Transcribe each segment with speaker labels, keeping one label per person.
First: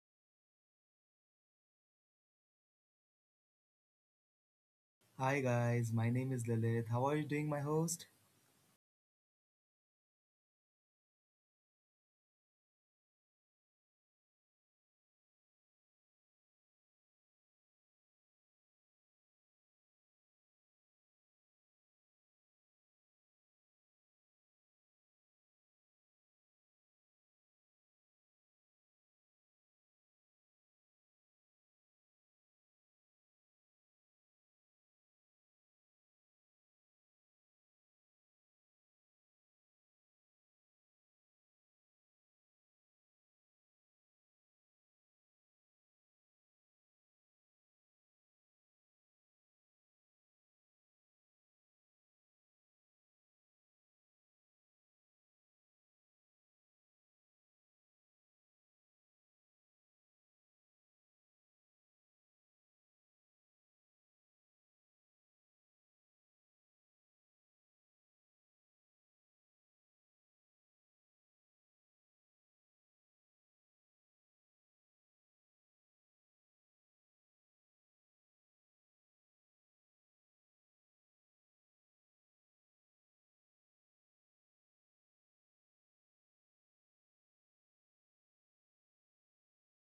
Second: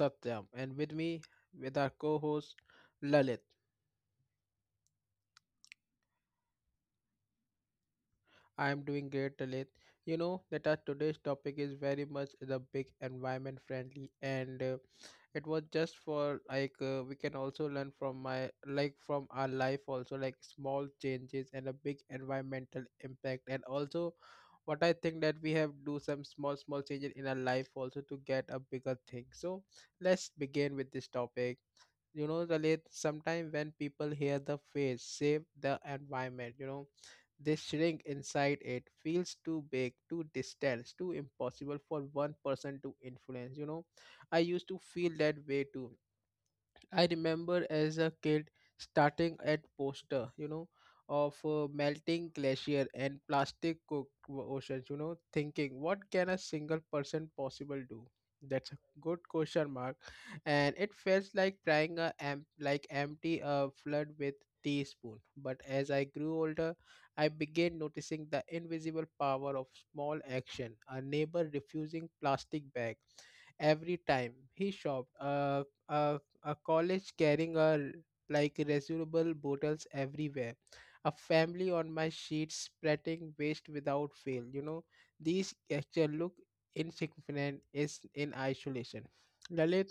Speaker 1: Satyam and with me with our co-host Lalit.
Speaker 2: Hi guys, my name is Lilith. How are you doing, my host?
Speaker 1: I am doing great Lalit. You know that our today's topic is very much the big environment friendly and it was just for we can also learn from my like from our life also like small changes and a big environmental impact and also what I think that we have do some small small changes in our life also to get a bigger thing. So let's begin with this topic. You know relate sometime when people hear the phrase save the environment, you know, they shrink inside. It feels too big, too distant, too impossible for one person to influence, you know. I used to feel that way too. I remember as a kid starting at poster, you know, of melting glacier and plastic cooked oceans, you know, thinking what can a single person possible do? That's a good question mark, and it felt like trying like empty a flood with teaspoon. But as I grew older, I began noticing the invisible power of small action. A neighbor refusing plastic bag every time he shopped. Uh, a college carrying a like reusable bottles everywhere, a family on my sheet spreading waste without fail. You know, these actually look insignificant is in isolation. Lalit,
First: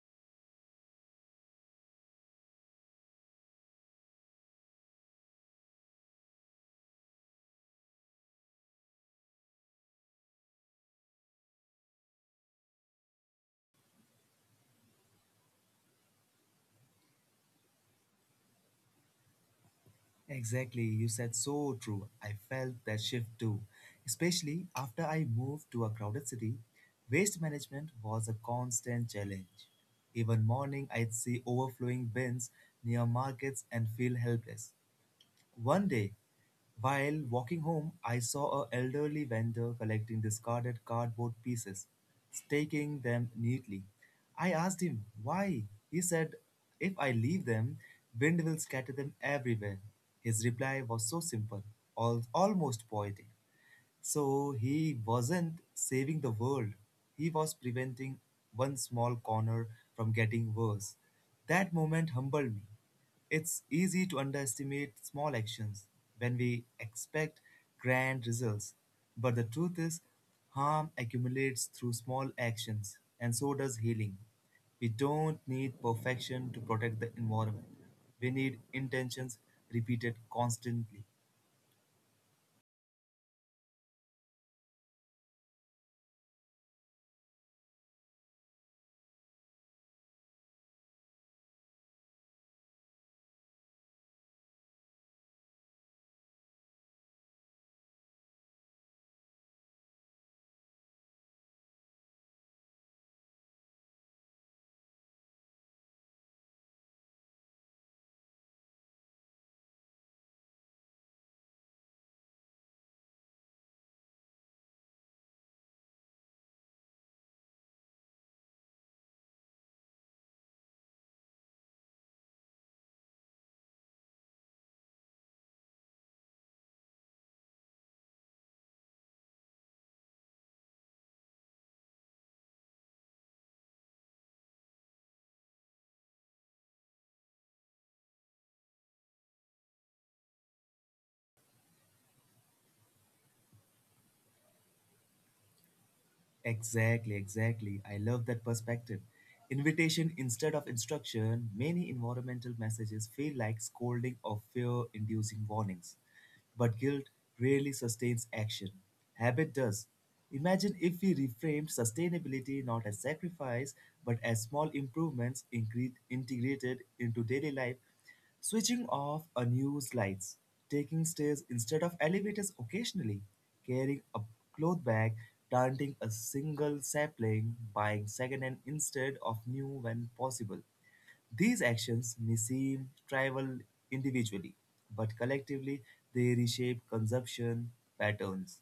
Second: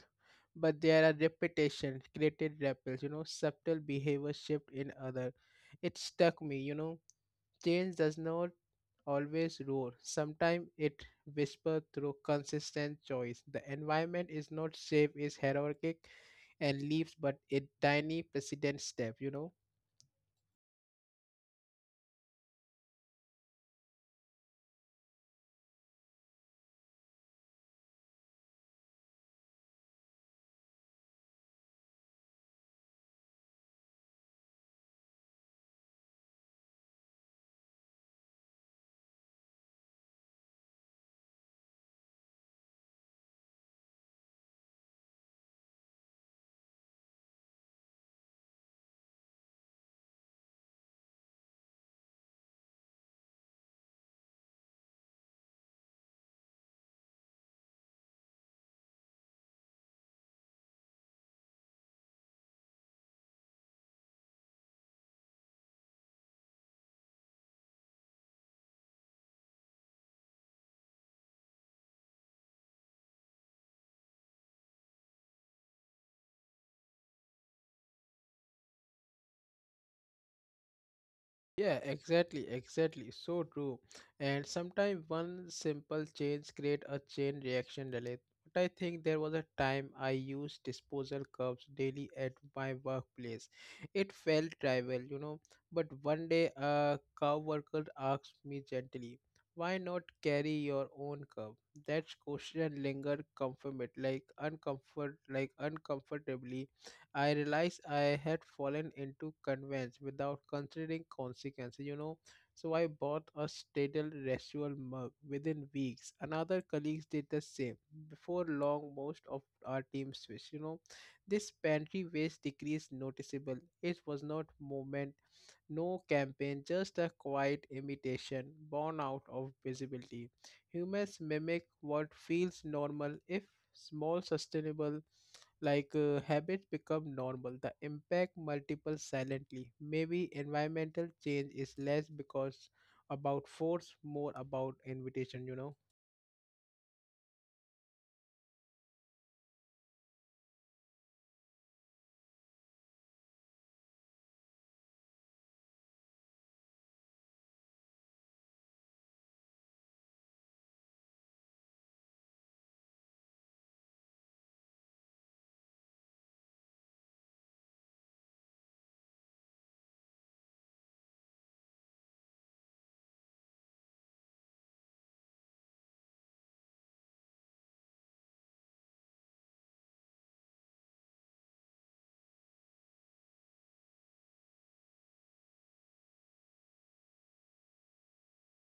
Speaker 1: but there are repetition created ripples. You know, subtle behavior shift in other. It stuck me. You know change does not always roar. Sometimes it whispers through consistent choice. The environment is not safe, is hierarchical and leaves, but a tiny precedent step, you know.
Speaker 2: Exactly, you said so true. I felt that shift too. Especially after I moved to a crowded city, waste management was a constant challenge. Even morning, I'd see overflowing bins near markets and feel helpless. One day, while walking home, I saw an elderly vendor collecting discarded cardboard pieces, staking them neatly. I asked him why. He said, if I leave them, wind will scatter them everywhere. His reply was so simple, almost poetic. So he wasn't saving the world, he was preventing one small corner from getting worse. That moment humbled me. It's easy to underestimate small actions when we expect grand results. But the truth is, harm accumulates through small actions, and so does healing. We don't need perfection to protect the environment. We need intentions repeated constantly.
Speaker 1: Yeah, exactly, exactly. So true. And sometimes one simple change create a chain reaction delay. But I think there was a time I used disposal cups daily at my workplace. It felt trivial, you know. But one day a coworker asked me gently, "Why not carry your own cup?" That question lingered, comfort like uncomfortably I realized I had fallen into convents without considering consequences, you know. So I bought a sterile ritual mug within weeks. Another colleagues did the same. Before long, most of our team switched, you know. This pantry waste decreased noticeable. It was not movement, no campaign, just a quiet imitation born out of visibility. Humans mimic what feels normal if small, sustainable habits become normal. The impact multiples silently. Maybe environmental change is less because about force more about invitation, you know.
Speaker 2: Exactly, exactly. I love that perspective. Invitation instead of instruction, many environmental messages feel like scolding or fear inducing warnings. But guilt rarely sustains action. Habit does. Imagine if we reframed sustainability not as sacrifice but as small improvements integrated into daily life. Switching off a news lights, taking stairs instead of elevators occasionally, carrying a cloth bag, planting a single sapling, buying secondhand instead of new when possible. These actions may seem trivial individually, but collectively they reshape consumption patterns.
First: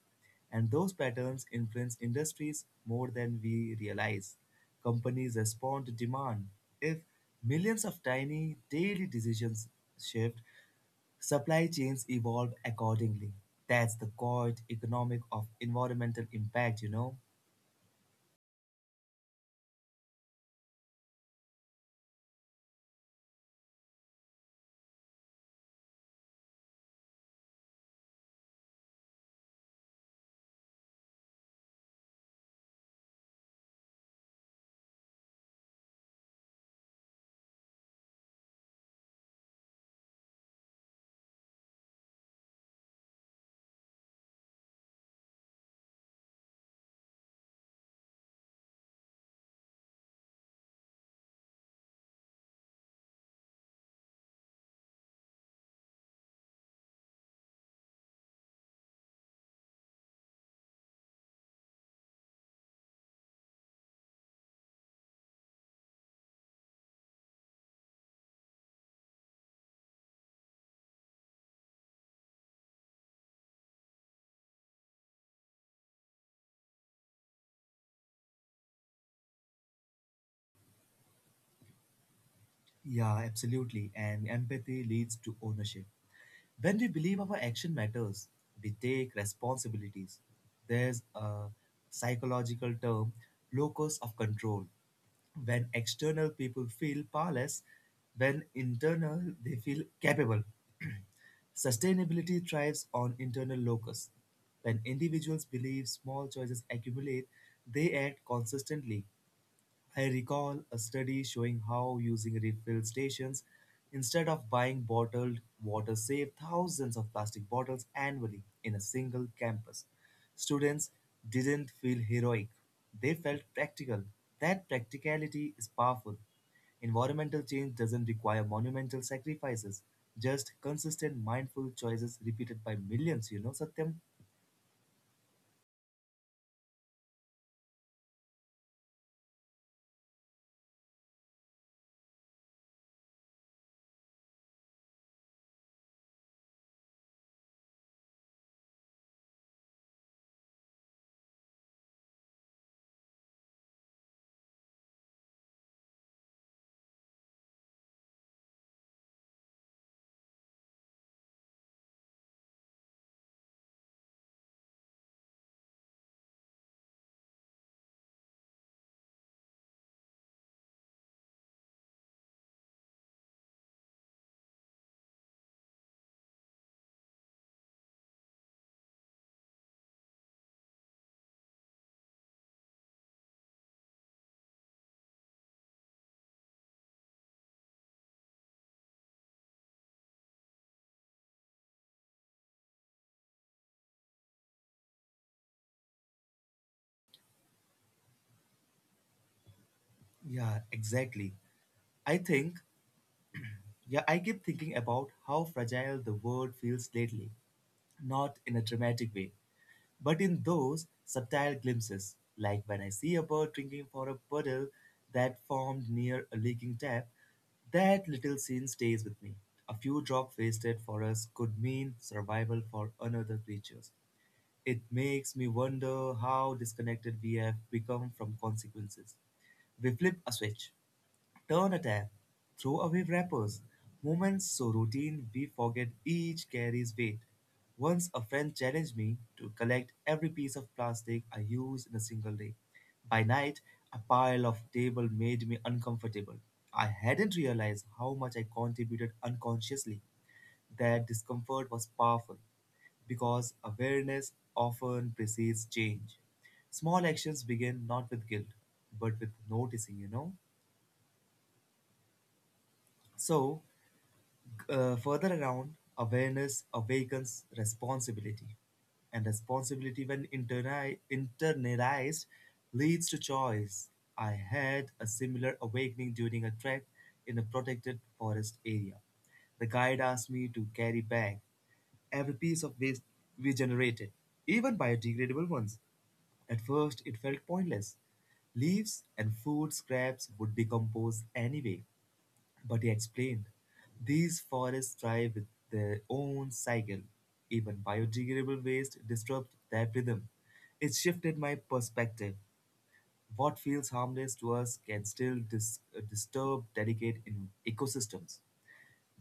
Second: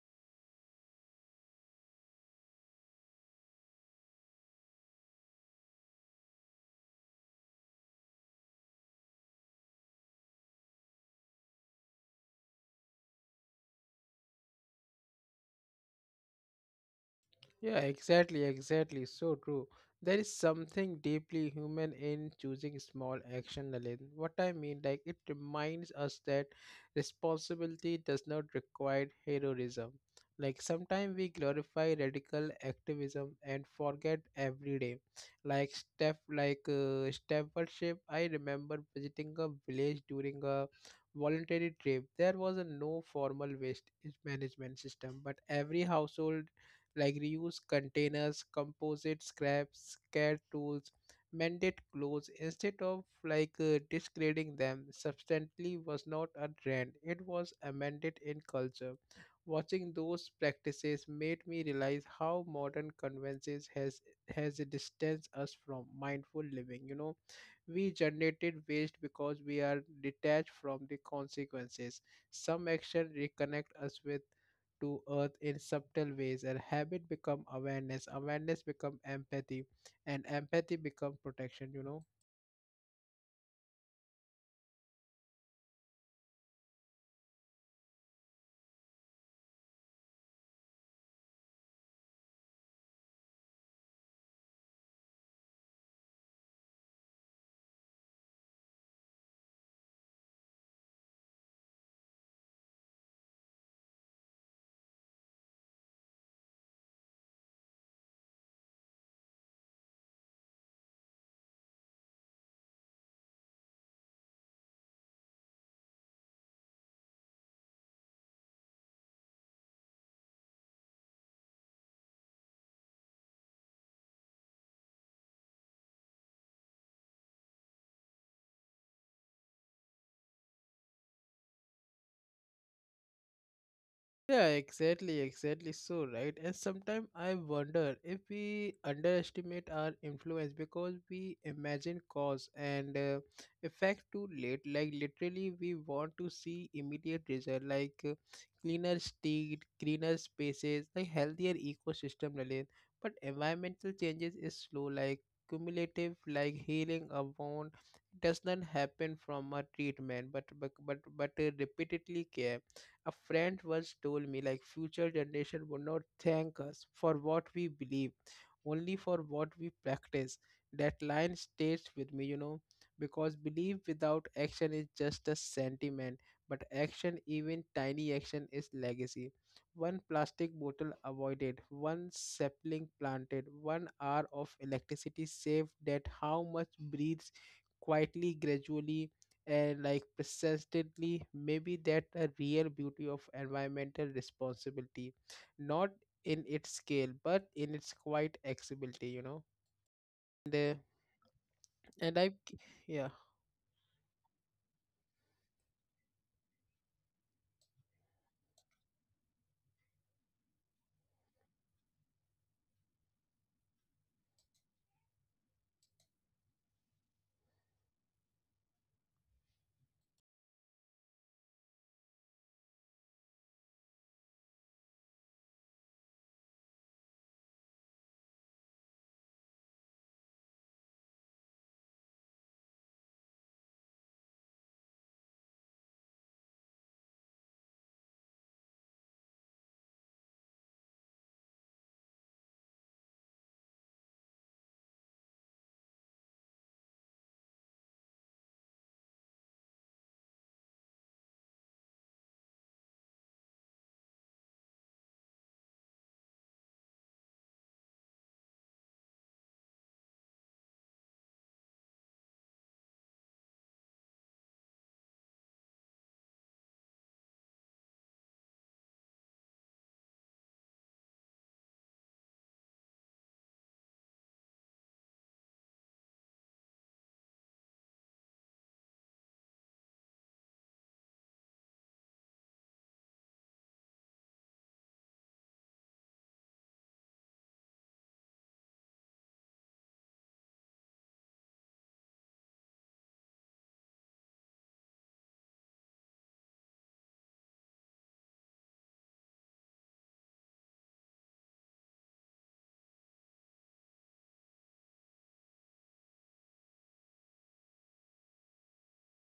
Speaker 2: And those patterns influence industries more than we realize. Companies respond to demand. If millions of tiny daily decisions shift, supply chains evolve accordingly. That's the quiet economic of environmental impact, you know.
Speaker 1: Yeah, exactly, exactly. So true. There is something deeply human in choosing small action, Nalin. What I mean, like, it reminds us that responsibility does not require heroism. Like, sometimes we glorify radical activism and forget every day. Like, stewardship. I remember visiting a village during a voluntary trip. There was a no formal waste management system, but every household like reuse containers, composite scraps, care tools, mended clothes instead of discarding them. Substantially was not a trend; it was amended in culture. Watching those practices made me realize how modern conveniences has distanced us from mindful living. You know we generated waste because we are detached from the consequences. Some action reconnect us with to earth in subtle ways, and habit become awareness, awareness become empathy, and empathy become protection, you know.
Speaker 2: Yeah, absolutely. And empathy leads to ownership. When we believe our action matters, we take responsibilities. There's a psychological term, locus of control. When external people feel powerless, when internal they feel capable. Sustainability thrives on internal locus. When individuals believe small choices accumulate, they act consistently. I recall a study showing how using refill stations instead of buying bottled water saved thousands of plastic bottles annually in a single campus. Students didn't feel heroic, they felt practical. That practicality is powerful. Environmental change doesn't require monumental sacrifices, just consistent mindful choices repeated by millions, you know, Satyam?
Speaker 1: Yeah, exactly, exactly so right. And sometimes I wonder if we underestimate our influence because we imagine cause and effect too late. Like literally, we want to see immediate result, cleaner street, greener spaces, like healthier ecosystem. Really. But environmental changes is slow, like cumulative, like healing a wound does not happen from a treatment, but repeatedly care. A friend once told me like future generation will not thank us for what we believe, only for what we practice. That line stays with me, you know, because belief without action is just a sentiment, but action, even tiny action, is legacy. One plastic bottle avoided, one sapling planted, one hour of electricity saved, that how much breathes quietly, gradually and like persistently. Maybe that a real beauty of environmental responsibility, not in its scale but in its quiet accessibility, you know.
Speaker 2: Yeah,
Speaker 1: And uh,
Speaker 2: exactly. I
Speaker 1: and I
Speaker 2: think
Speaker 1: yeah
Speaker 2: Yeah, I keep thinking about how fragile the world feels lately, not in a dramatic way, but in those subtle glimpses, like when I see a bird drinking from a puddle that formed near a leaking tap. That little scene stays with me. A few drops wasted for us could mean survival for another creatures. It makes me wonder how disconnected we have become from consequences. We flip a switch, turn a tap, throw away wrappers, moments so routine we forget each carries weight. Once a friend challenged me to collect every piece of plastic I used in a single day. By night, a pile of table made me uncomfortable. I hadn't realized how much I contributed unconsciously. That discomfort was powerful because awareness often precedes change. Small actions begin not with guilt, but with noticing, you know. So, further around, awareness awakens responsibility. And responsibility, when internalized, leads to choice. I had a similar awakening during a trek in a protected forest area. The guide asked me to carry back every piece of waste we generated, even biodegradable ones. At first, it felt pointless. Leaves and food scraps would decompose anyway. But he explained, these forests thrive with their own cycle. Even biodegradable waste disrupts that rhythm. It shifted my perspective. What feels harmless to us can still disturb delicate in ecosystems.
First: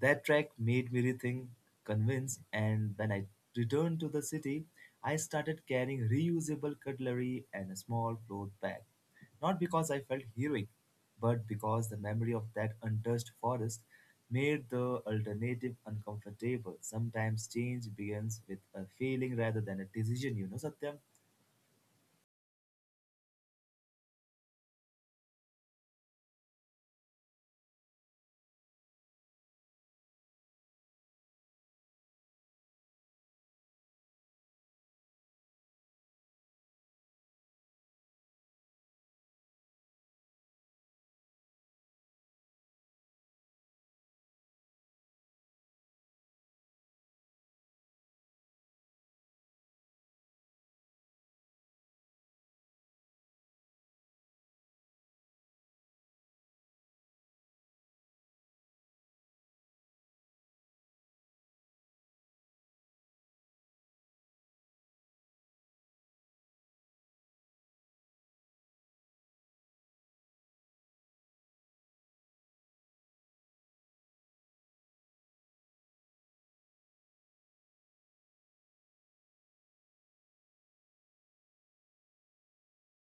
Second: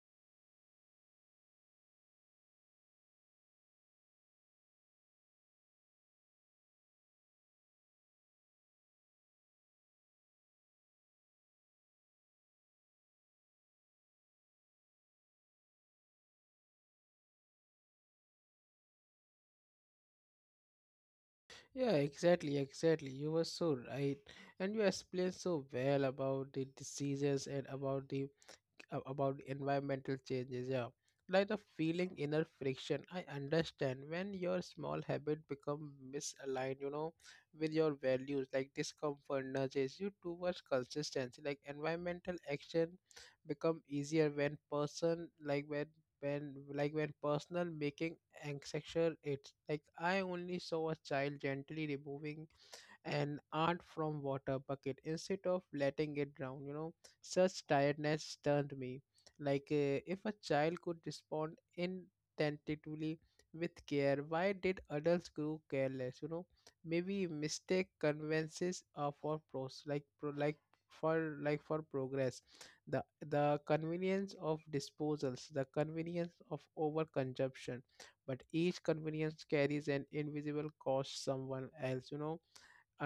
Speaker 2: That track made me rethink, convince, and when I returned to the city, I started carrying reusable cutlery and a small cloth bag. Not because I felt heroic, but because the memory of that untouched forest made the alternative uncomfortable. Sometimes change begins with a feeling rather than a decision, you know, Satyam?
Speaker 1: Yeah, exactly, exactly, you were so right. And you explained so well about the diseases and about the about environmental changes, yeah. Like the feeling inner friction, I understand when your small habit become misaligned, you know, with your values. Like discomfort nudges you towards consistency. Like environmental action become easier when person like when personal making anxious. It's like I only saw a child gently removing and aunt from water bucket instead of letting it drown, you know. Such tiredness stunned me. If a child could respond inattentively with care, why did adults grow careless, you know? Maybe mistake convinces for pros like pro, like for progress. The the convenience of disposals, the convenience of overconsumption, but each convenience carries an invisible cost someone else, you know.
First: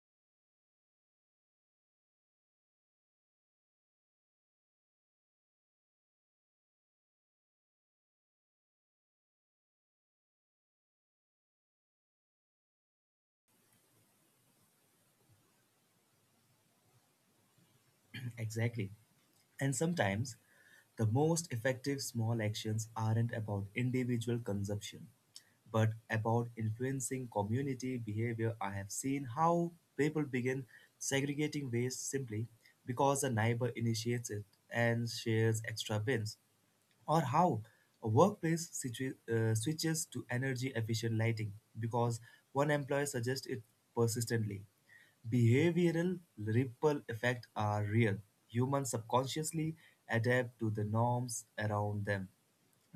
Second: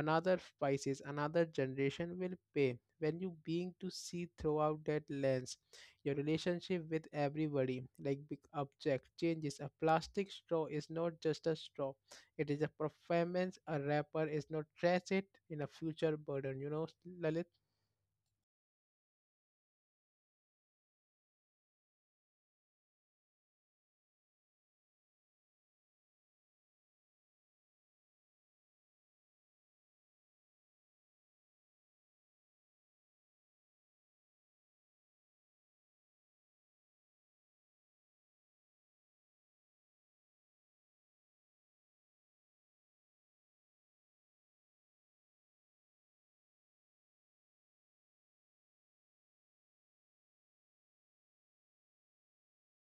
Speaker 1: Another prices, another generation will pay when you being to see throughout that lens. Your relationship with everybody like big object changes. A plastic straw is not just a straw, it is a performance. A rapper is not trash, it in a future burden, you know, Lalit.
Speaker 2: Exactly. And sometimes the most effective small actions aren't about individual consumption, but about influencing community behavior. I have seen how people begin segregating waste simply because a neighbor initiates it and shares extra bins, or how a workplace switches to energy efficient lighting because one employee suggests it persistently. Behavioral ripple effects are real. Humans subconsciously adapt to the norms around them.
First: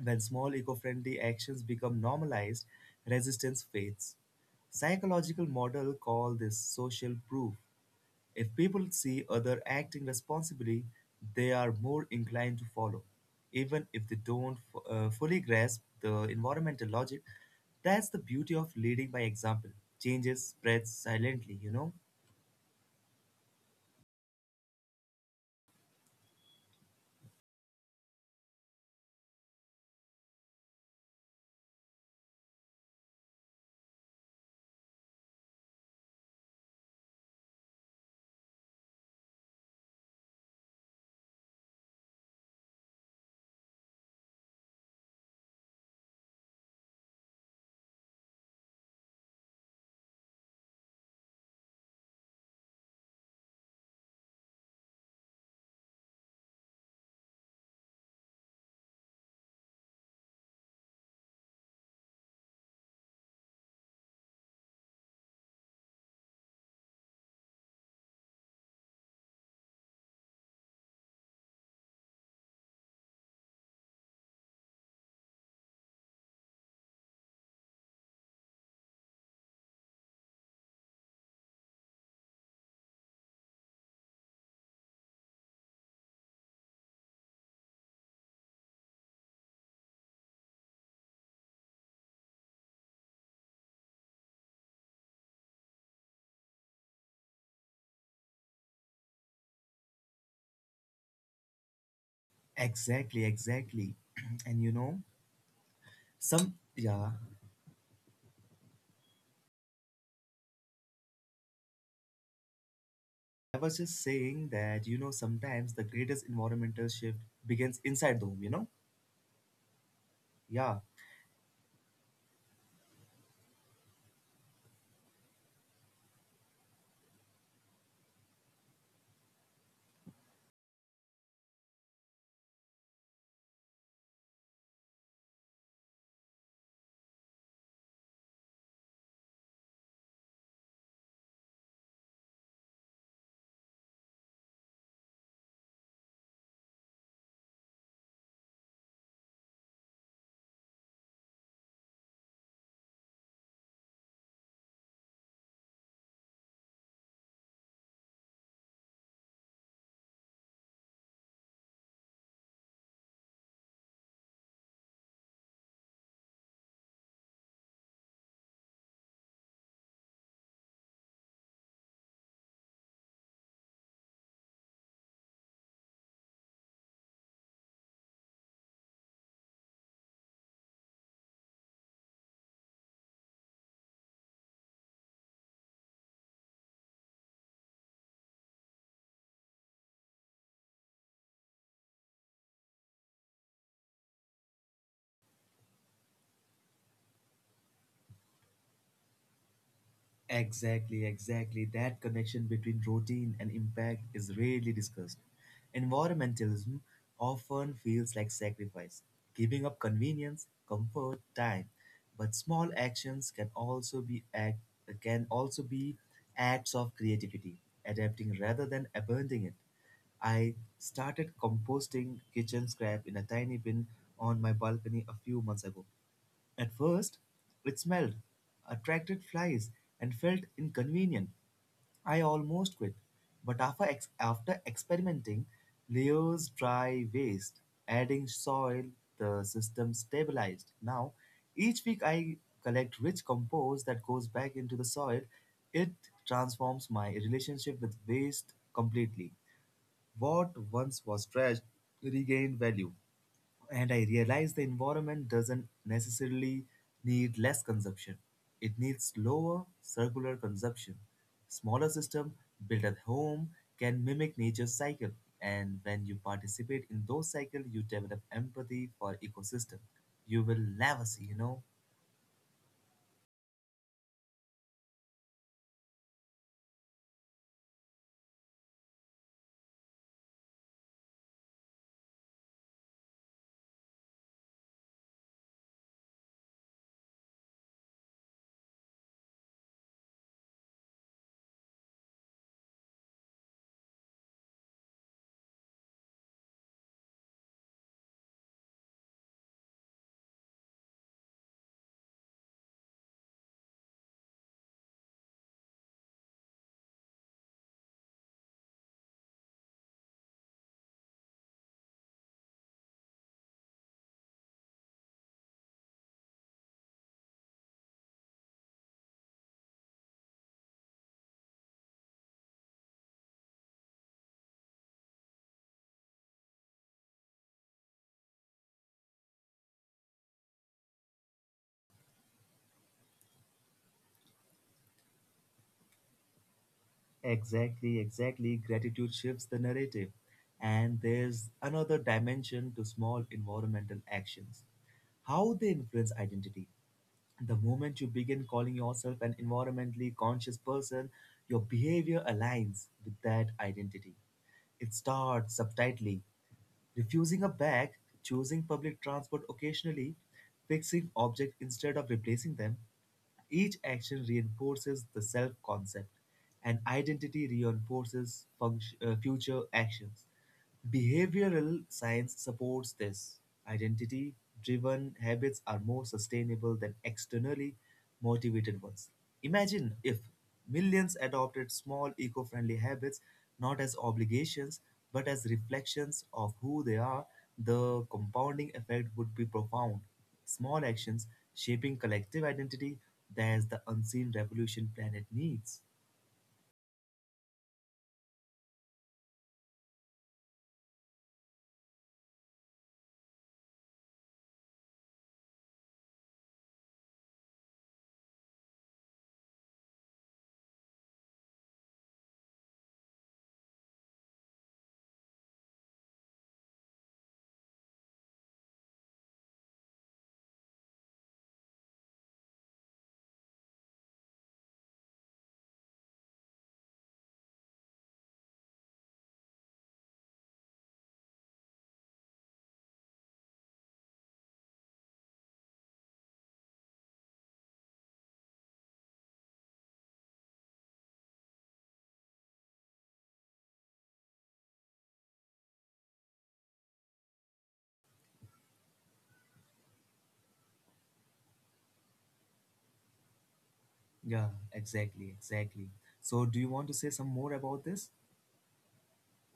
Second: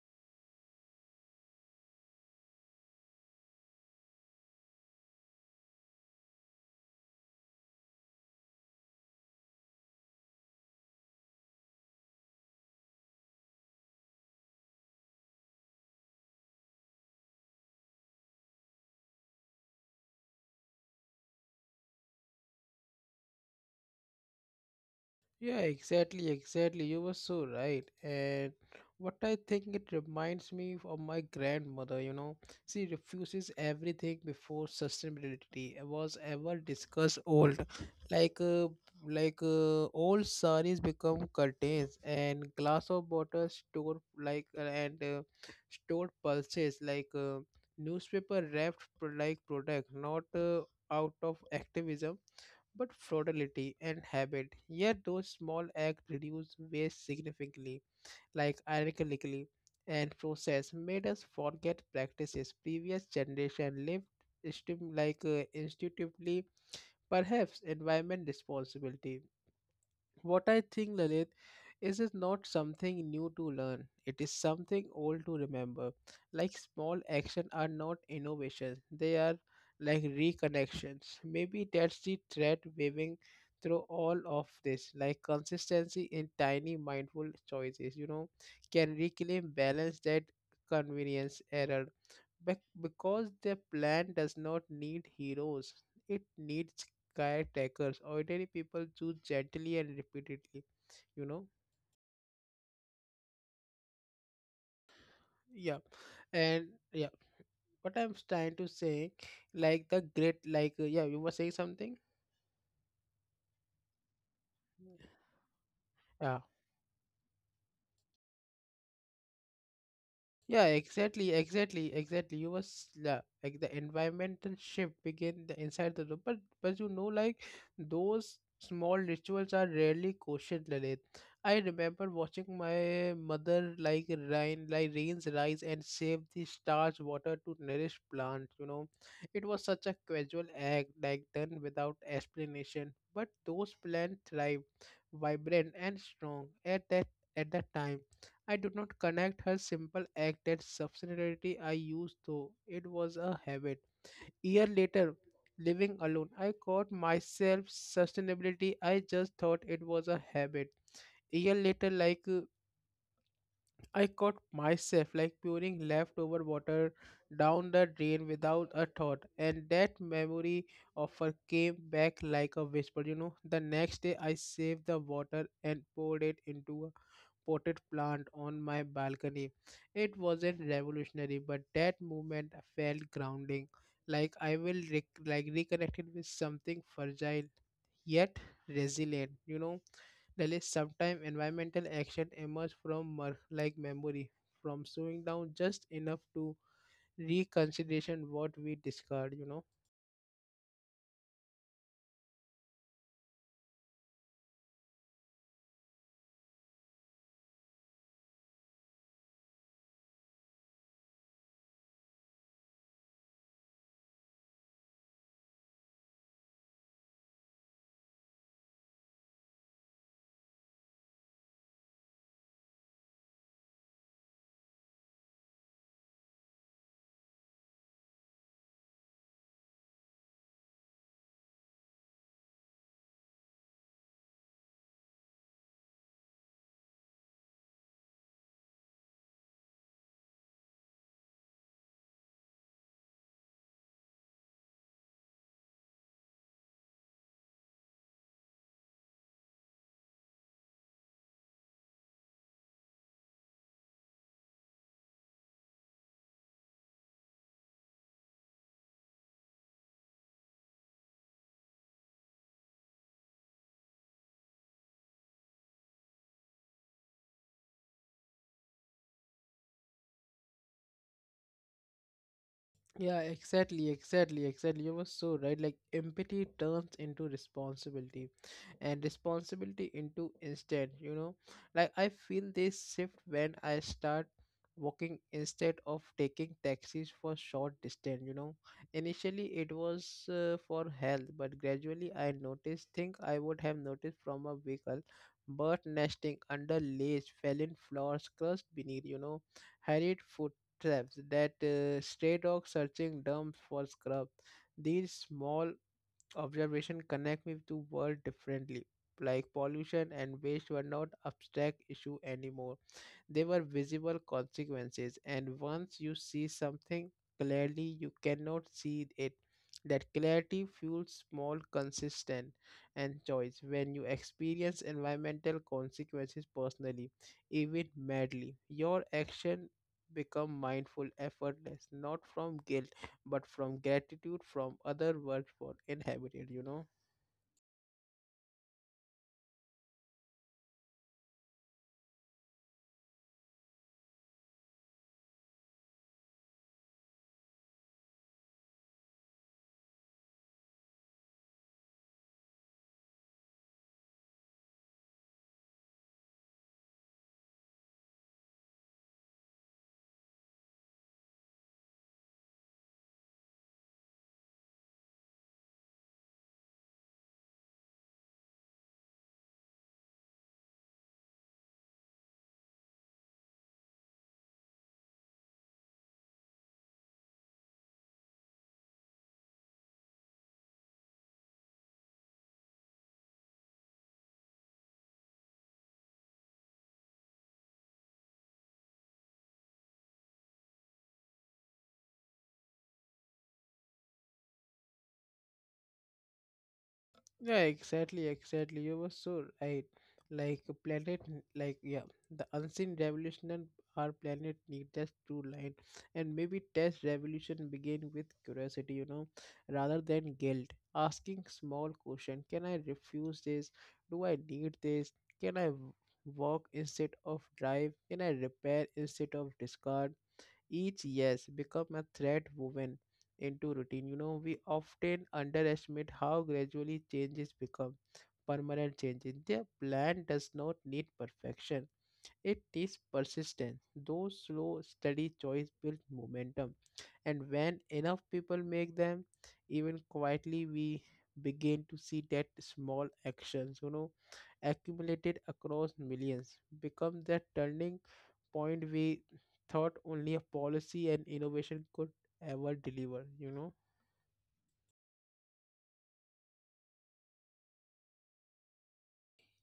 Speaker 2: When small eco friendly actions become normalized, resistance fades. Psychological models call this social proof. If people see others acting responsibly, they are more inclined to follow. Even if they don't fully grasp the environmental logic, that's the beauty of leading by example. Changes spreads silently, you know.
Speaker 1: Yeah, exactly, exactly. You were so right. And what I think, it reminds me of my grandmother, you know. She refuses everything before sustainability was ever discussed old. Like uh, Old saris become curtains and glass of water store like and stored pulses newspaper wrapped product, not out of activism but frugality and habit. Yet those small acts reduce waste significantly, like ironically, and process made us forget practices previous generation lived instinctively. Perhaps environment responsibility, what I think, Lalit, is it not something new to learn. It is something old to remember. Like small actions are not innovations, they are like reconnections. Maybe that's the thread waving through all of this. Like consistency in tiny mindful choices, you know, can reclaim balance that convenience error. Because the plan does not need heroes, it needs caretakers. Ordinary people choose gently and repeatedly, you know.
Speaker 2: Exactly, exactly. And you know,
Speaker 1: Yeah, and
Speaker 2: yeah,
Speaker 1: yeah, what I'm trying to say, like the great, yeah, you were saying something.
Speaker 2: I was just saying that, you know, sometimes the greatest environmental shift begins inside the home, you know?
Speaker 1: Yeah,
Speaker 2: Yeah,
Speaker 1: exactly, exactly, exactly. You was yeah, like the environmental shift begin the, inside the room, but you know, like those small rituals are rarely questioned, Lalit. I remember watching my mother rains rise and save the starch water to nourish plants. You know, it was such a casual act, like done without explanation. But those plants thrive, vibrant and strong at that time. I do not connect her simple act that subsidiarity I used though it was a habit. Year later, living alone, I caught myself sustainability. I just thought it was a habit. Year later, I caught myself like pouring leftover water down the drain without a thought, and that memory of her came back like a whisper. You know, the next day I saved the water and poured it into a potted plant on my balcony. It wasn't revolutionary, but that moment felt grounding, like reconnected with something fragile yet resilient. You know, there is sometimes environmental action emerge from memory, from slowing down just enough to reconsideration what we discard. You know.
Speaker 2: exactly, exactly. That connection between routine and impact is rarely discussed. Environmentalism often feels like sacrifice, giving up convenience, comfort, time. But small actions can also be acts of creativity, adapting rather than abandoning it. I started composting kitchen scrap in a tiny bin on my balcony a few months ago. At first, it smelled, attracted flies, and felt inconvenient. I almost quit. But after experimenting, layers dry waste, adding soil, the system stabilized. Now, each week I collect rich compost that goes back into the soil. It transforms my relationship with waste completely. What once was trash regained value. And I realize the environment doesn't necessarily need less consumption. It needs lower circular consumption. Smaller system built at home can mimic nature's cycle. And when you participate in those cycles, you develop empathy for ecosystem. You will never see, you know.
Speaker 1: Yeah, exactly, exactly, exactly. You were so right. Like empathy turns into responsibility and responsibility into instead, you know. Like I feel this shift when I start walking instead of taking taxis for short distance, you know. Initially it was for health, but gradually I noticed think I would have noticed from a vehicle bird nesting under lace, fallen flowers crushed beneath, you know, hurried foot traps that stray dogs searching dumps for scrub. These small observation connect me to world differently. Like pollution and waste were not abstract issue anymore, they were visible consequences, and once you see something clearly you cannot see it. That clarity fuels small consistent and choice. When you experience environmental consequences personally, even madly, your action become mindful effortless, not from guilt but from gratitude from other world for inhabited, you know.
Speaker 2: Exactly, exactly. Gratitude shifts the narrative. And there's another dimension to small environmental actions, how they influence identity. The moment you begin calling yourself an environmentally conscious person, your behavior aligns with that identity. It starts subtly, refusing a bag, choosing public transport occasionally, fixing objects instead of replacing them. Each action reinforces the self concept, and identity reinforces future actions. Behavioral science supports this. Identity driven habits are more sustainable than externally motivated ones. Imagine if millions adopted small eco friendly habits not as obligations but as reflections of who they are, the compounding effect would be profound. Small actions shaping collective identity, there's the unseen revolution planet needs.
Speaker 1: Yeah, exactly, exactly, you were so right. Like yeah, the unseen revolution, and our planet need us to line. And maybe test revolution begin with curiosity, you know, rather than guilt, asking small question. Can I refuse this? Do I need this? can i w- walk instead of drive? Can I repair instead of discard? Each yes become a thread woven into routine. You know, we often underestimate how gradually changes become permanent changes. Their plan does not need perfection. It is persistence. Those slow, steady choice build momentum. And when enough people make them, even quietly, we begin to see that small actions, accumulated across millions, become that turning point we thought only a policy and innovation could ever deliver.
Speaker 2: Yeah, exactly, exactly. So, do you want to say some more about this?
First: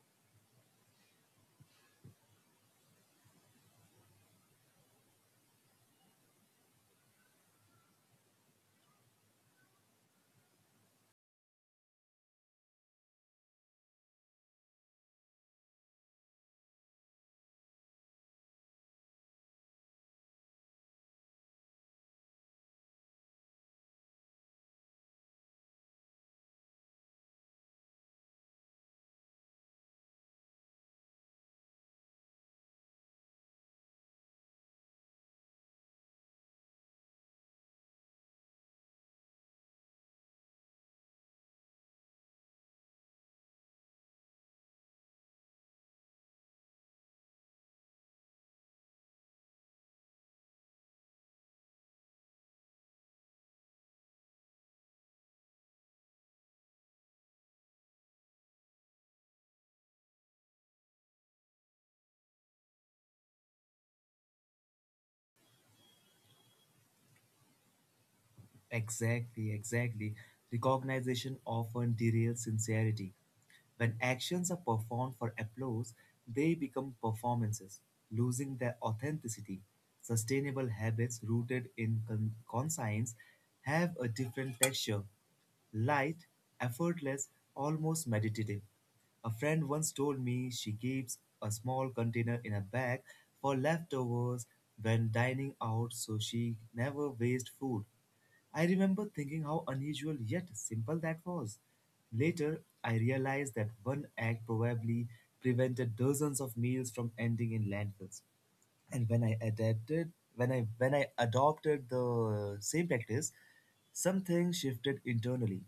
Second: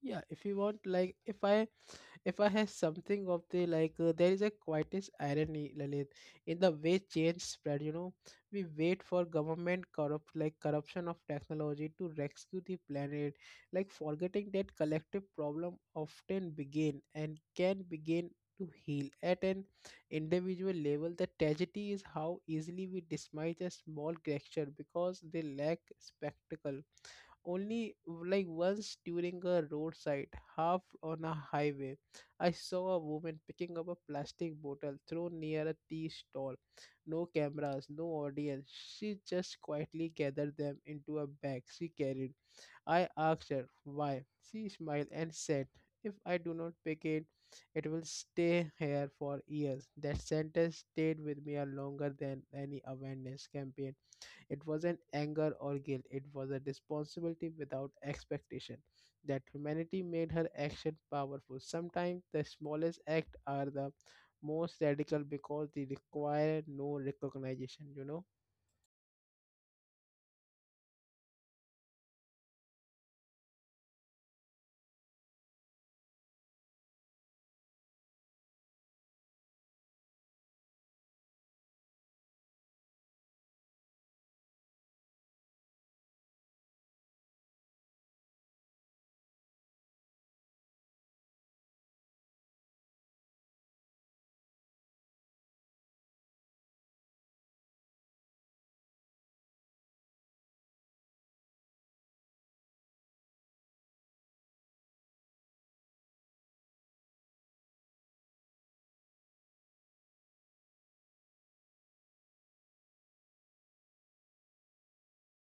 Speaker 1: Yeah, if you want, like if I have something of the like, there is a quietest irony, Lalit, in the way change spread. You know, we wait for government corrupt like corruption of technology to rescue the planet, like forgetting that collective problem often begin and can begin to heal at an individual level. The tragedy is how easily we dismiss a small gesture because they lack spectacle only. Like once during a roadside half on a highway, I saw a woman picking up a plastic bottle thrown near a tea stall. No cameras, no audience, she just quietly gathered them into a bag she carried. I asked her why. She smiled and said, if I do not pick it, it will stay here for years. That sentence stayed with me a longer than any awareness campaign. It wasn't anger or guilt, it was a responsibility without expectation. That humanity made her action powerful. Sometimes the smallest act are the most radical because they require no recognition, you know?
Speaker 2: Exactly, exactly. Recognition often derails sincerity. When actions are performed for applause, they become performances, losing their authenticity. Sustainable habits rooted in conscience have a different texture, light, effortless, almost meditative. A friend once told me she keeps a small container in a bag for leftovers when dining out so she never wastes food. I remember thinking how unusual yet simple that was. Later, I realized that one act probably prevented dozens of meals from ending in landfills, and when I adapted when I adopted the same practice, something shifted internally.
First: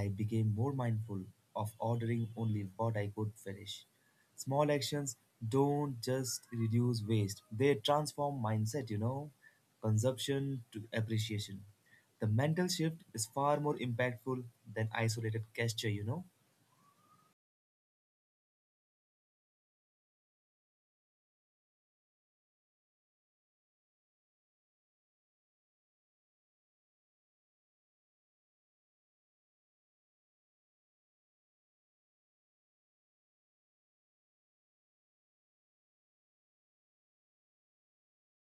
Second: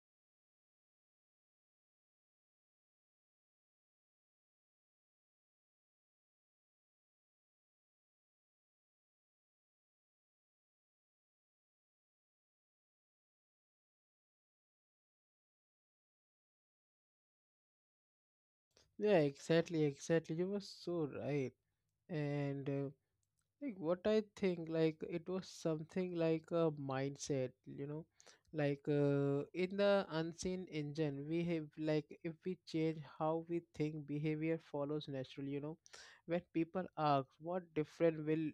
Speaker 2: I became more mindful of ordering only what I could finish. Small actions don't just reduce waste, they transform mindset, you know, consumption to appreciation. The mental shift is far more impactful than isolated gesture, you know.
Speaker 1: Yeah, exactly, exactly. You were so right. And Like what I think, like it was something like a mindset, you know, like in the unseen engine, we have like if we change how we think, behavior follows naturally. You know, when people ask what different will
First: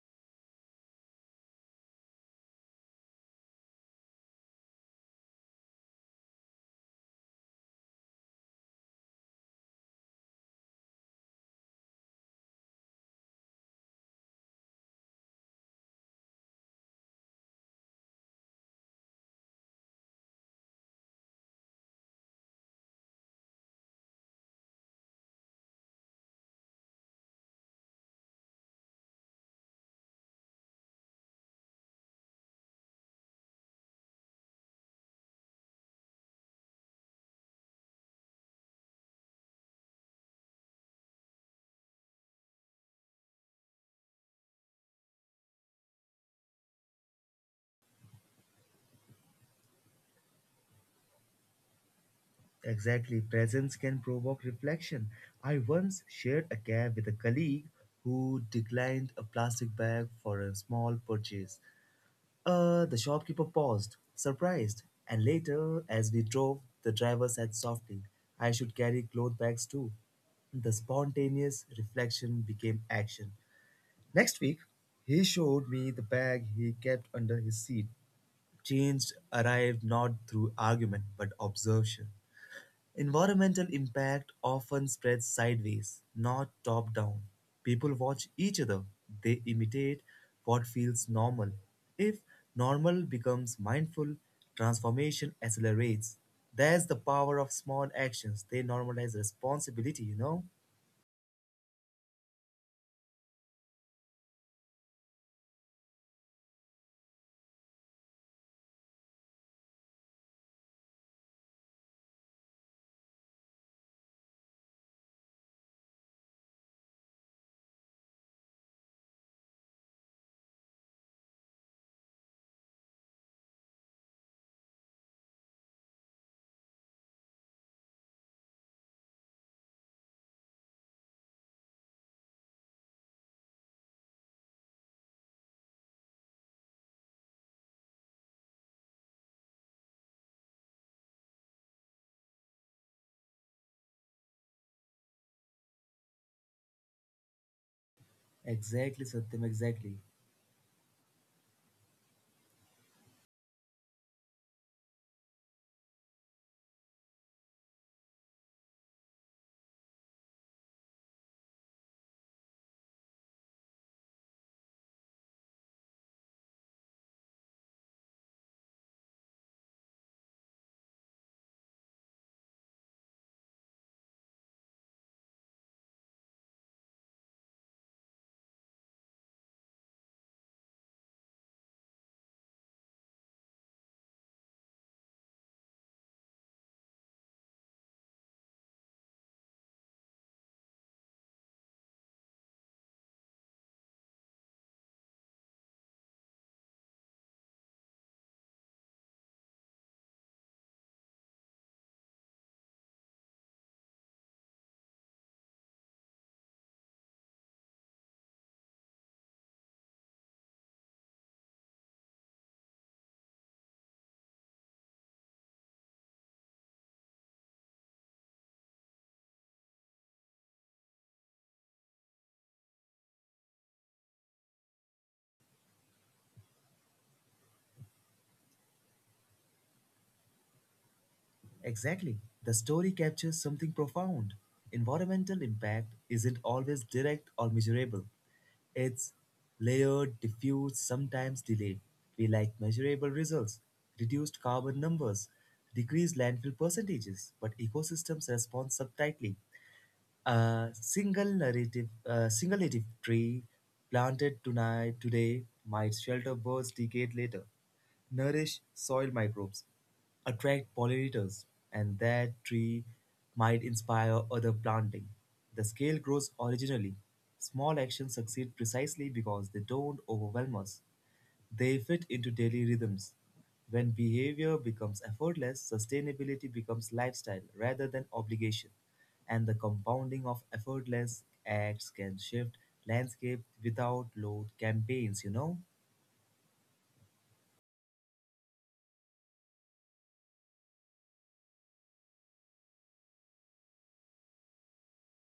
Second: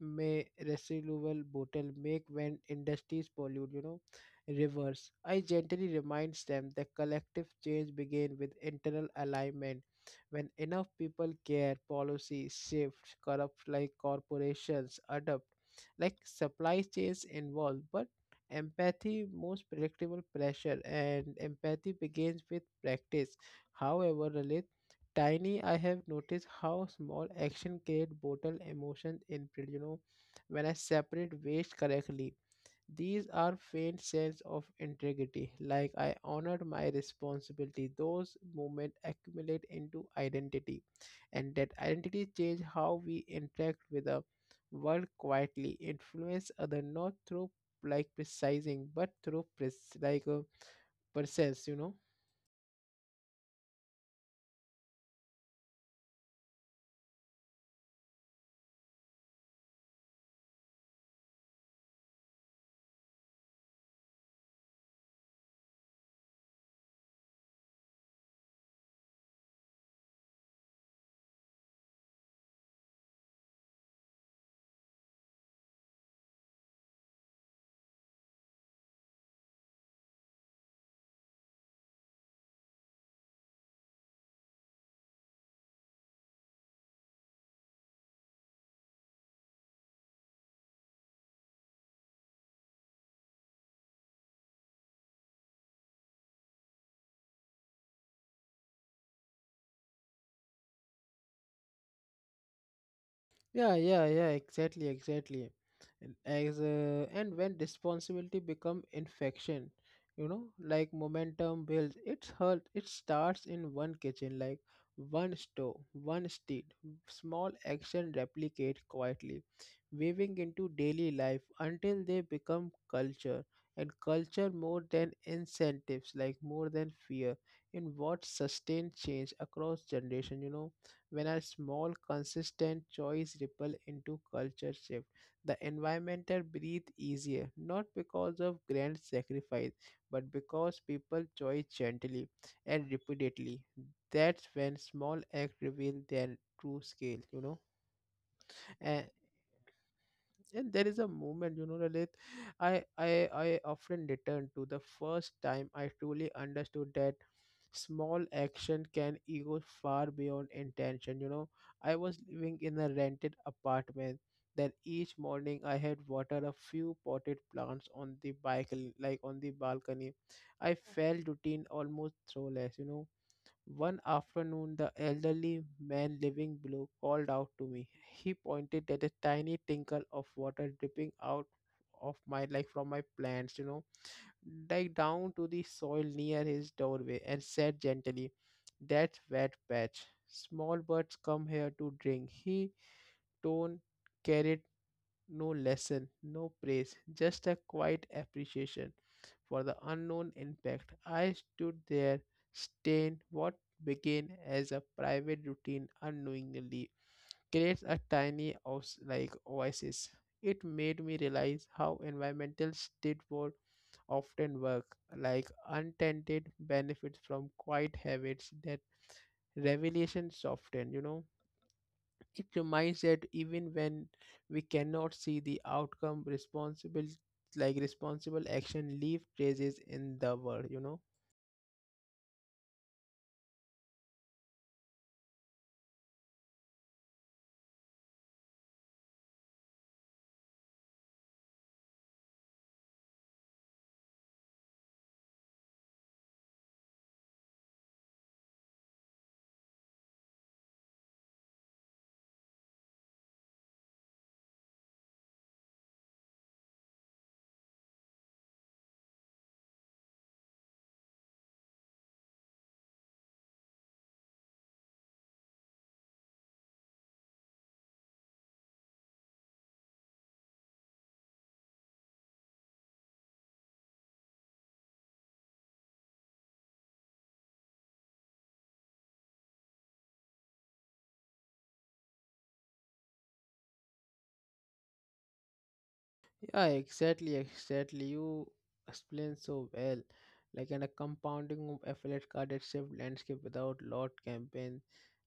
Speaker 1: may residual bottle make when industries pollute, you know, rivers, I gently reminds them the collective change begin with internal alignment. When enough people care, policy shifts. Corrupt like corporations adopt, like supply chains involve. But empathy most predictable pressure, and empathy begins with practice. However, Lalit, tiny I have noticed how small action create brutal emotions in, you know, when I separate waste correctly. These are faint sense of integrity, like I honored my responsibility. Those moments accumulate into identity, and that identity change how we interact with the world quietly, influence other not through like precising, but through process. You know.
Speaker 2: Exactly, presence can provoke reflection. I once shared a cab with a colleague who declined a plastic bag for a small purchase. The shopkeeper paused, surprised, and later, as we drove, the driver said softly, I should carry cloth bags too. The spontaneous reflection became action. Next week, he showed me the bag he kept under his seat. Change arrived not through argument but observation. Environmental impact often spreads sideways, not top down. People watch each other, they imitate what feels normal. If normal becomes mindful, transformation accelerates. That's the power of small actions. They normalize responsibility, you know?
Speaker 1: Yeah, yeah, yeah, exactly, exactly. And as and when responsibility become infection, you know, like momentum builds. It's hurt, it starts in one kitchen, like one stove, one street. Small action replicate quietly, weaving into daily life until they become culture. And culture more than incentives, like more than fear, in what sustain change across generation, you know, when a small, consistent choice ripple into culture shift, the environmental breathe easier, not because of grand sacrifice, but because people choose gently and repeatedly. That's when small act reveal their true scale, you know.
Speaker 2: Exactly, Satyam, exactly.
Speaker 1: And there is a moment, you know, Lalit, I often return to the first time I truly understood that small action can go far beyond intention, you know. I was living in a rented apartment, that each morning I had watered a few potted plants on the bike, like on the balcony. I felt routine almost soulless, you know. One afternoon, the elderly man living below called out to me. He pointed at a tiny tinkle of water dripping out of my, like from my plants, you know, like down to the soil near his doorway, and said gently, "That's wet patch. Small birds come here to drink." He tone carried no lesson, no praise, just a quiet appreciation for the unknown impact. I stood there, stained what began as a private routine unknowingly creates a tiny oasis. It made me realize how environmental state board often work, like untented benefits from quiet habits. That revelation soften, you know. It reminds that even when we cannot see the outcome, responsible like responsible action leave traces in the world, you know.
Speaker 2: Exactly. The story captures something profound. Environmental impact isn't always direct or measurable. It's layered, diffuse, sometimes delayed. We like measurable results, reduced carbon numbers, decreased landfill percentages, but ecosystems respond subtly. A single narrative, a single native tree planted tonight today might shelter birds decades later, nourish soil microbes, attract pollinators, and that tree might inspire other planting. The scale grows originally. Small actions succeed precisely because they don't overwhelm us. They fit into daily rhythms. When behavior becomes effortless, sustainability becomes lifestyle rather than obligation, and the compounding of effortless acts can shift landscape without loud campaigns, you know?
Speaker 1: Yeah, exactly, exactly. You explained so well. Like and a compounding of affiliate card that shift landscape without lot campaign.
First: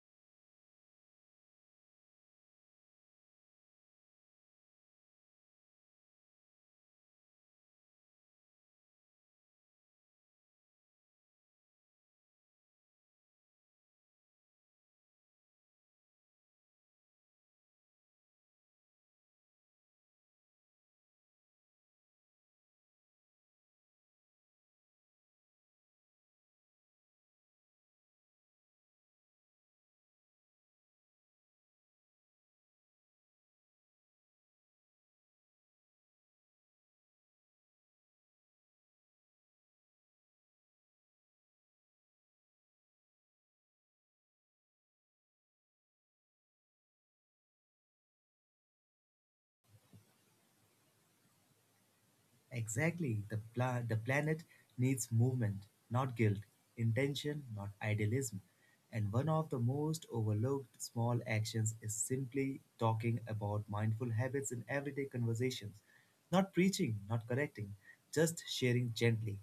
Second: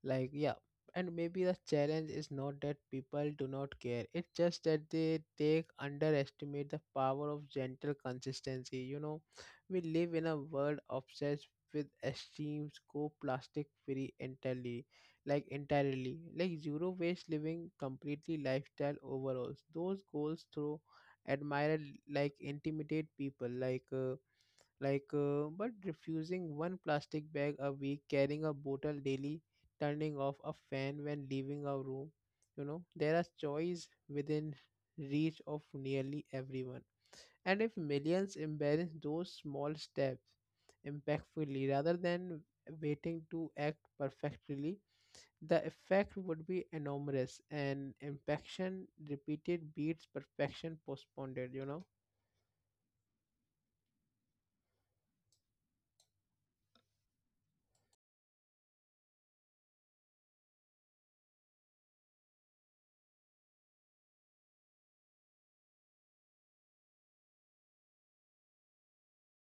Speaker 1: Like yeah. And maybe the challenge is not that people do not care. It's just that they take underestimate the power of gentle consistency. You know, we live in a world obsessed with extremes, go plastic free entirely, like zero waste living, completely lifestyle overalls. Those goals through admire like intimidate people but refusing one plastic bag a week, carrying a bottle daily, turning off a fan when leaving a room, you know, there are choice within reach of nearly everyone. And if millions embrace those small steps impactfully rather than waiting to act perfectly, the effect would be enormous, and impection repeated beats perfection postponed, you know.
Speaker 2: Exactly. The planet needs movement, not guilt, intention, not idealism. And one of the most overlooked small actions is simply talking about mindful habits in everyday conversations. Not preaching, not correcting, just sharing gently.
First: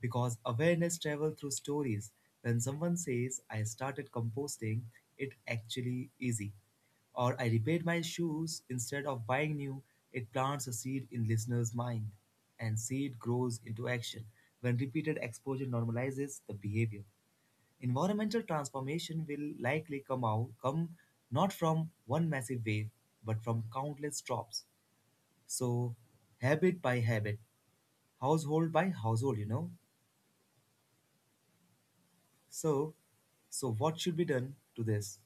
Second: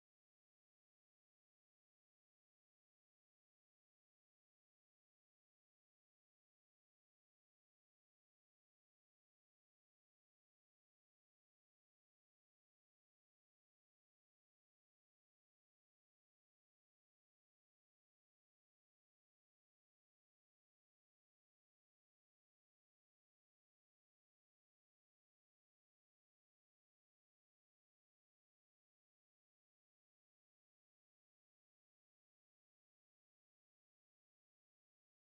Speaker 2: Because awareness travels through stories. When someone says, I started composting, it actually easy, or I repaired my shoes instead of buying new, it plants a seed in listener's mind. And seed grows into action. When repeated exposure normalizes the behavior, environmental transformation will likely come not from one massive wave, but from countless drops. So habit by habit, household by household, you know. So so what should be done to this?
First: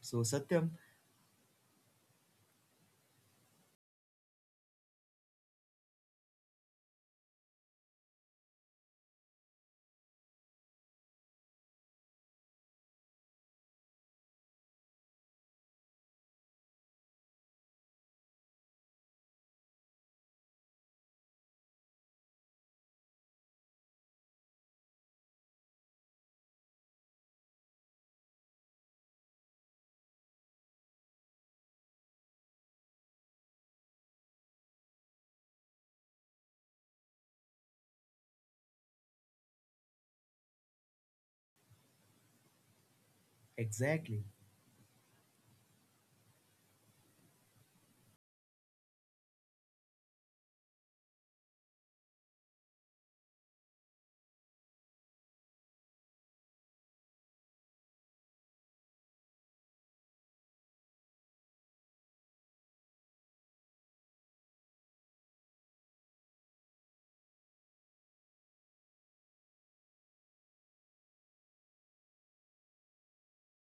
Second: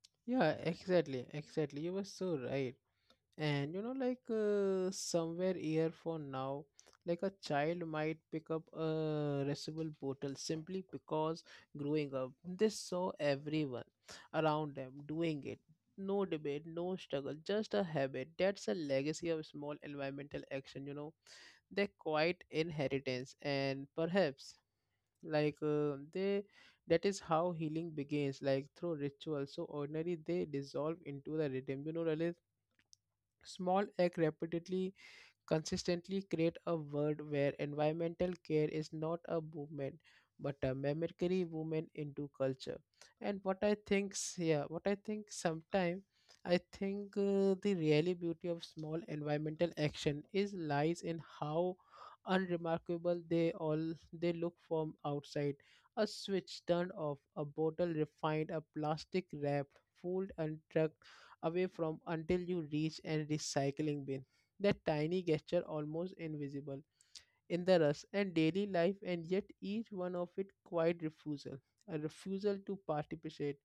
Speaker 2: So
Speaker 1: Yeah,
Speaker 2: Satyam,
Speaker 1: exactly, exactly. You were so right. And you know, like somewhere here for now, like a child might pick up a reusable bottle simply because growing up they saw everyone around them doing it. No debate, no struggle, just a habit. That's a legacy of small environmental action, you know, their quiet inheritance, and perhaps like they that is how healing begins, like through rituals so ordinary they dissolve into the rhythm, you know. Really small act repeatedly, consistently create a world where environmental care is not a movement but a mimicry movement into culture. And what I think
Speaker 2: exactly.
Speaker 1: s- yeah What I think sometime, I think the really beauty of small environmental action is lies in how unremarkable they look from outside. A switch turned off, a bottle refined, a plastic wrapped fooled and tucked away from until you reach and recycling bin. That tiny gesture almost invisible in the rush and daily life, and yet each one of it quiet refusal, a refusal to participate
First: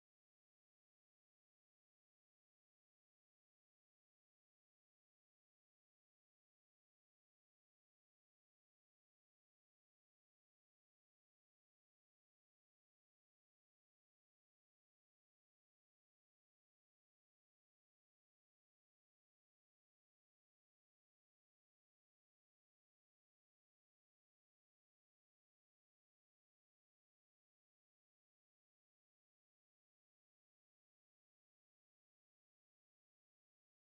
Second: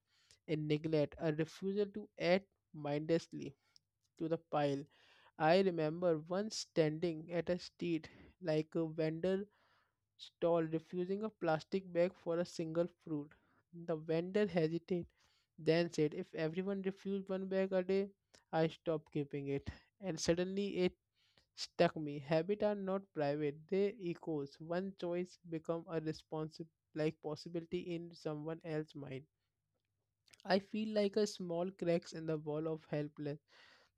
Speaker 1: in neglect, a refusal to add mindlessly to the pile. I remember once standing at a street, like a vendor stall, refusing a plastic bag for a single fruit. The vendor hesitated, then said, if everyone refused one bag a day, I stop keeping it. And suddenly it struck me. Habits are not private, they echoes. One choice become a responsive like possibility in someone else's mind. I feel like a small cracks in the wall of helpless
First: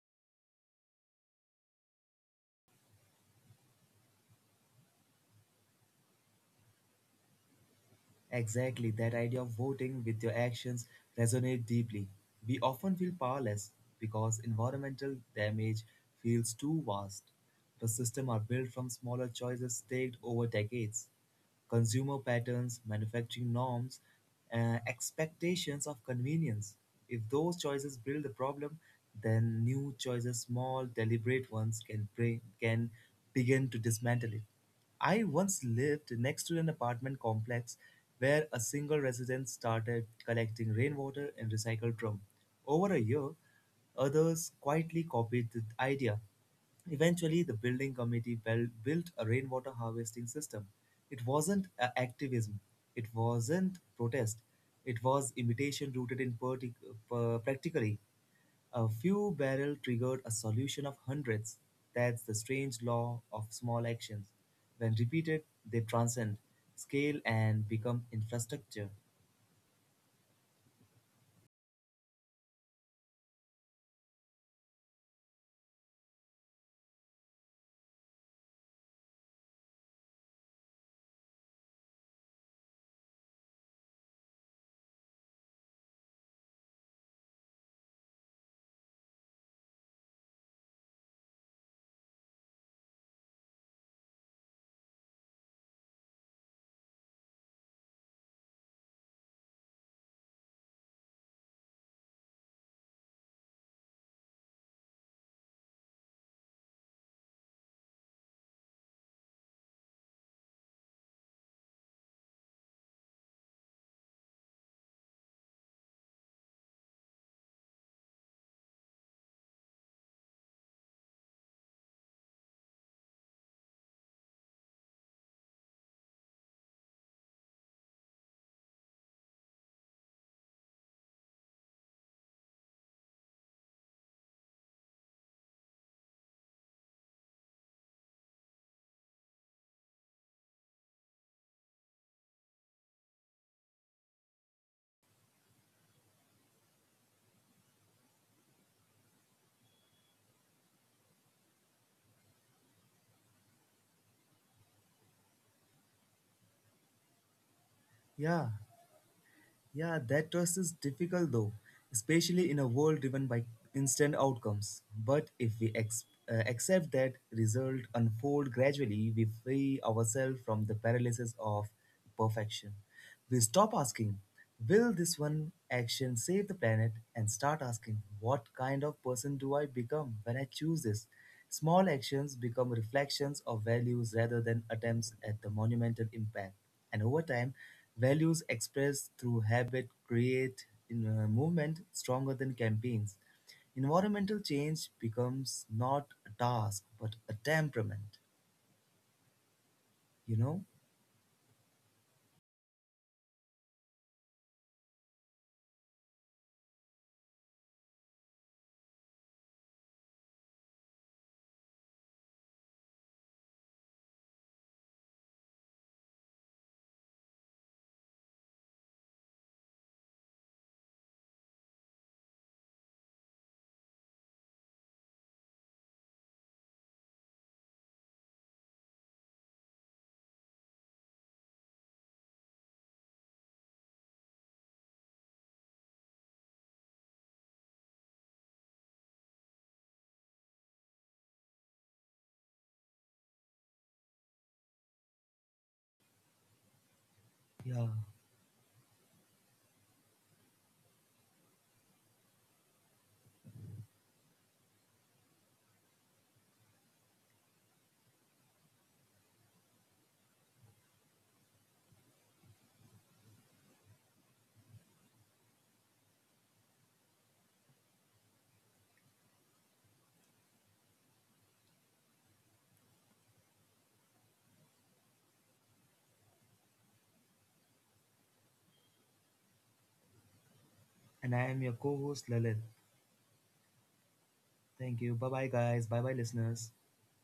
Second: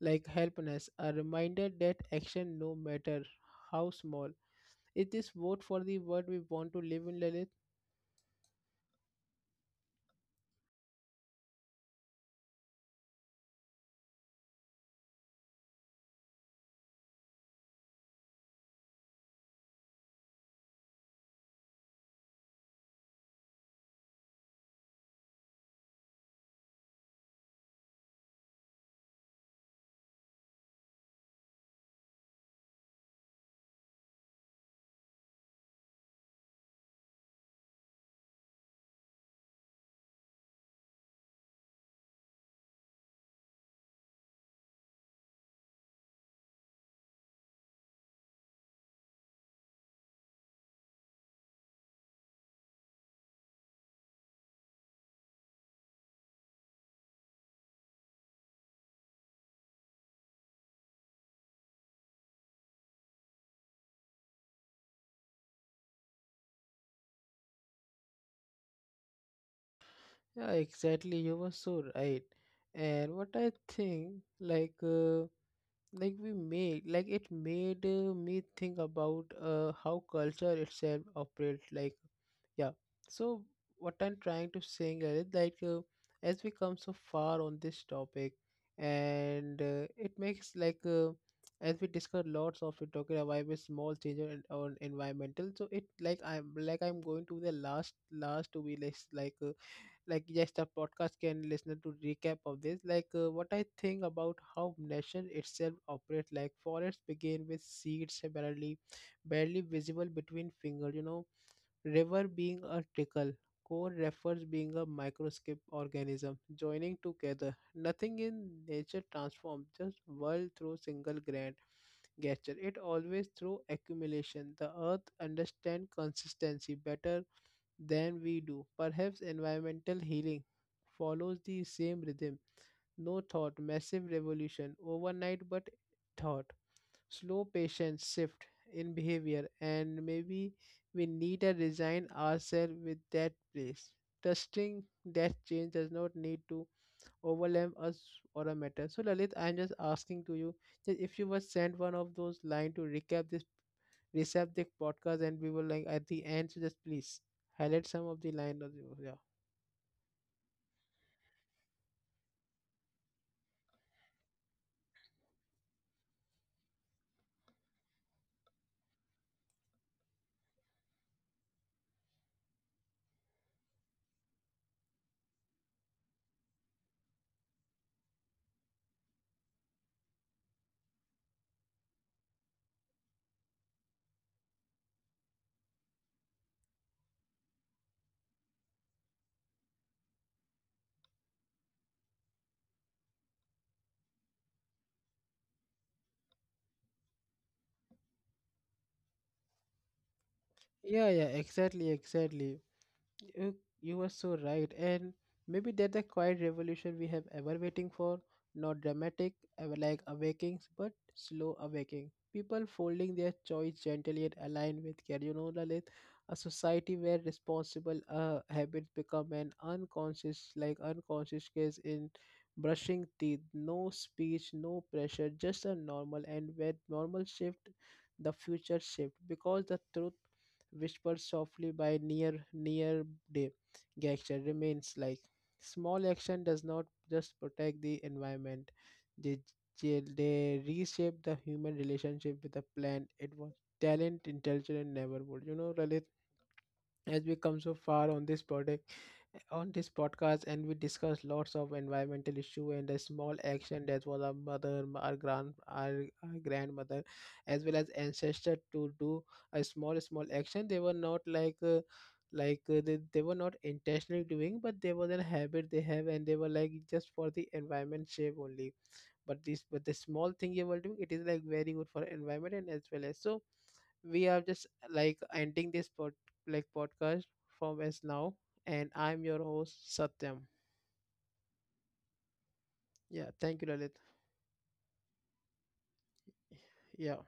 Speaker 1: like helplessness, a reminder that action no matter how small it is, vote for the world we want to live in, Lalit?
Speaker 2: Exactly, that idea of voting with your actions resonates deeply. We often feel powerless because environmental damage feels too vast. The systems are built from smaller choices staked over decades. Consumer patterns, manufacturing norms, expectations of convenience. If those choices build the problem, then new choices, small, deliberate ones, can begin to dismantle it. I once lived next to an apartment complex where a single resident started collecting rainwater in recycled drum. Over a year, others quietly copied the idea. Eventually, the building committee built a rainwater harvesting system. It wasn't a activism, it wasn't protest, it was imitation rooted in practically. A few barrel triggered a solution of hundreds. That's the strange law of small actions. When repeated, they transcend scale and become infrastructure.
Speaker 1: Yeah, exactly. You were so right. And what I think, like, uh, like we made, like it made me think about how culture itself operates. Like, yeah. So what I'm trying to saying is like, as we come so far on this topic, and it makes like. As we discuss lots of it talking about with small changes and on environmental, so it like I'm going to the last to be less like just a podcast can listener to recap of this, like what I think about how nation itself operates. Like forests begin with seeds barely visible between finger, you know. River being a trickle, core refers being a microscope organism joining together. Nothing in nature transforms just world through single grand gesture, it always through accumulation. The earth understand consistency better than we do. Perhaps environmental healing follows the same rhythm. No thought, massive revolution overnight, but thought, slow, patient shift in behavior, and maybe we need to resign ourselves with that place. Trusting that change does not need to overwhelm us or a matter. So, Lalit, I'm just asking to you that if you were sent one of those line to recap this, recap the podcast, and we will like at the end, so just please highlight some of the
Speaker 2: Yeah,
Speaker 1: line of the yeah.
Speaker 2: yeah, that trust is difficult though, especially in a world driven by instant outcomes. But if we accept that result unfold gradually, we free ourselves from the paralysis of perfection. We stop asking, will this one action save the planet? And start asking, what kind of person do I become when I choose this? Small actions become reflections of values rather than attempts at the monumental impact. And over time, values expressed through habit create in a movement stronger than campaigns. Environmental change becomes not a task but a temperament, you know?
Speaker 1: Yeah, yeah, exactly, exactly. You, you are so right, and maybe that the quiet revolution we have ever waiting for, not dramatic, ever like awakings, but slow awaking. People folding their choice gently and aligned with care. You know, Lalit, a society where responsible habits become an unconscious, like unconscious case in brushing teeth, no speech, no pressure, just a normal, and where normal shift, the future shift, because the truth whispered softly by near day gesture remains like small action does not just protect the environment, they, they reshape the human relationship with a plan. It was talent intelligent and neighborhood, you know, Lalit, as we come so
Speaker 2: Yeah.
Speaker 1: far on this product, on this podcast, and we discussed lots of environmental issue and a small action that was our mother, our grand, our grandmother as well as ancestor to do a small action. They were not like they were not intentionally doing, but there was a habit they have, and they were like just for the environment shape only. But this, but the small thing you were doing, it is like very good for environment and as well as. So we are just like ending this podcast from us now, and I'm your host, Satyam.
Speaker 2: And I am your co host Lalit.
Speaker 1: Yeah, thank you, Lalit.
Speaker 2: Thank you. Bye bye, guys. Bye bye, listeners.
Speaker 1: Yeah.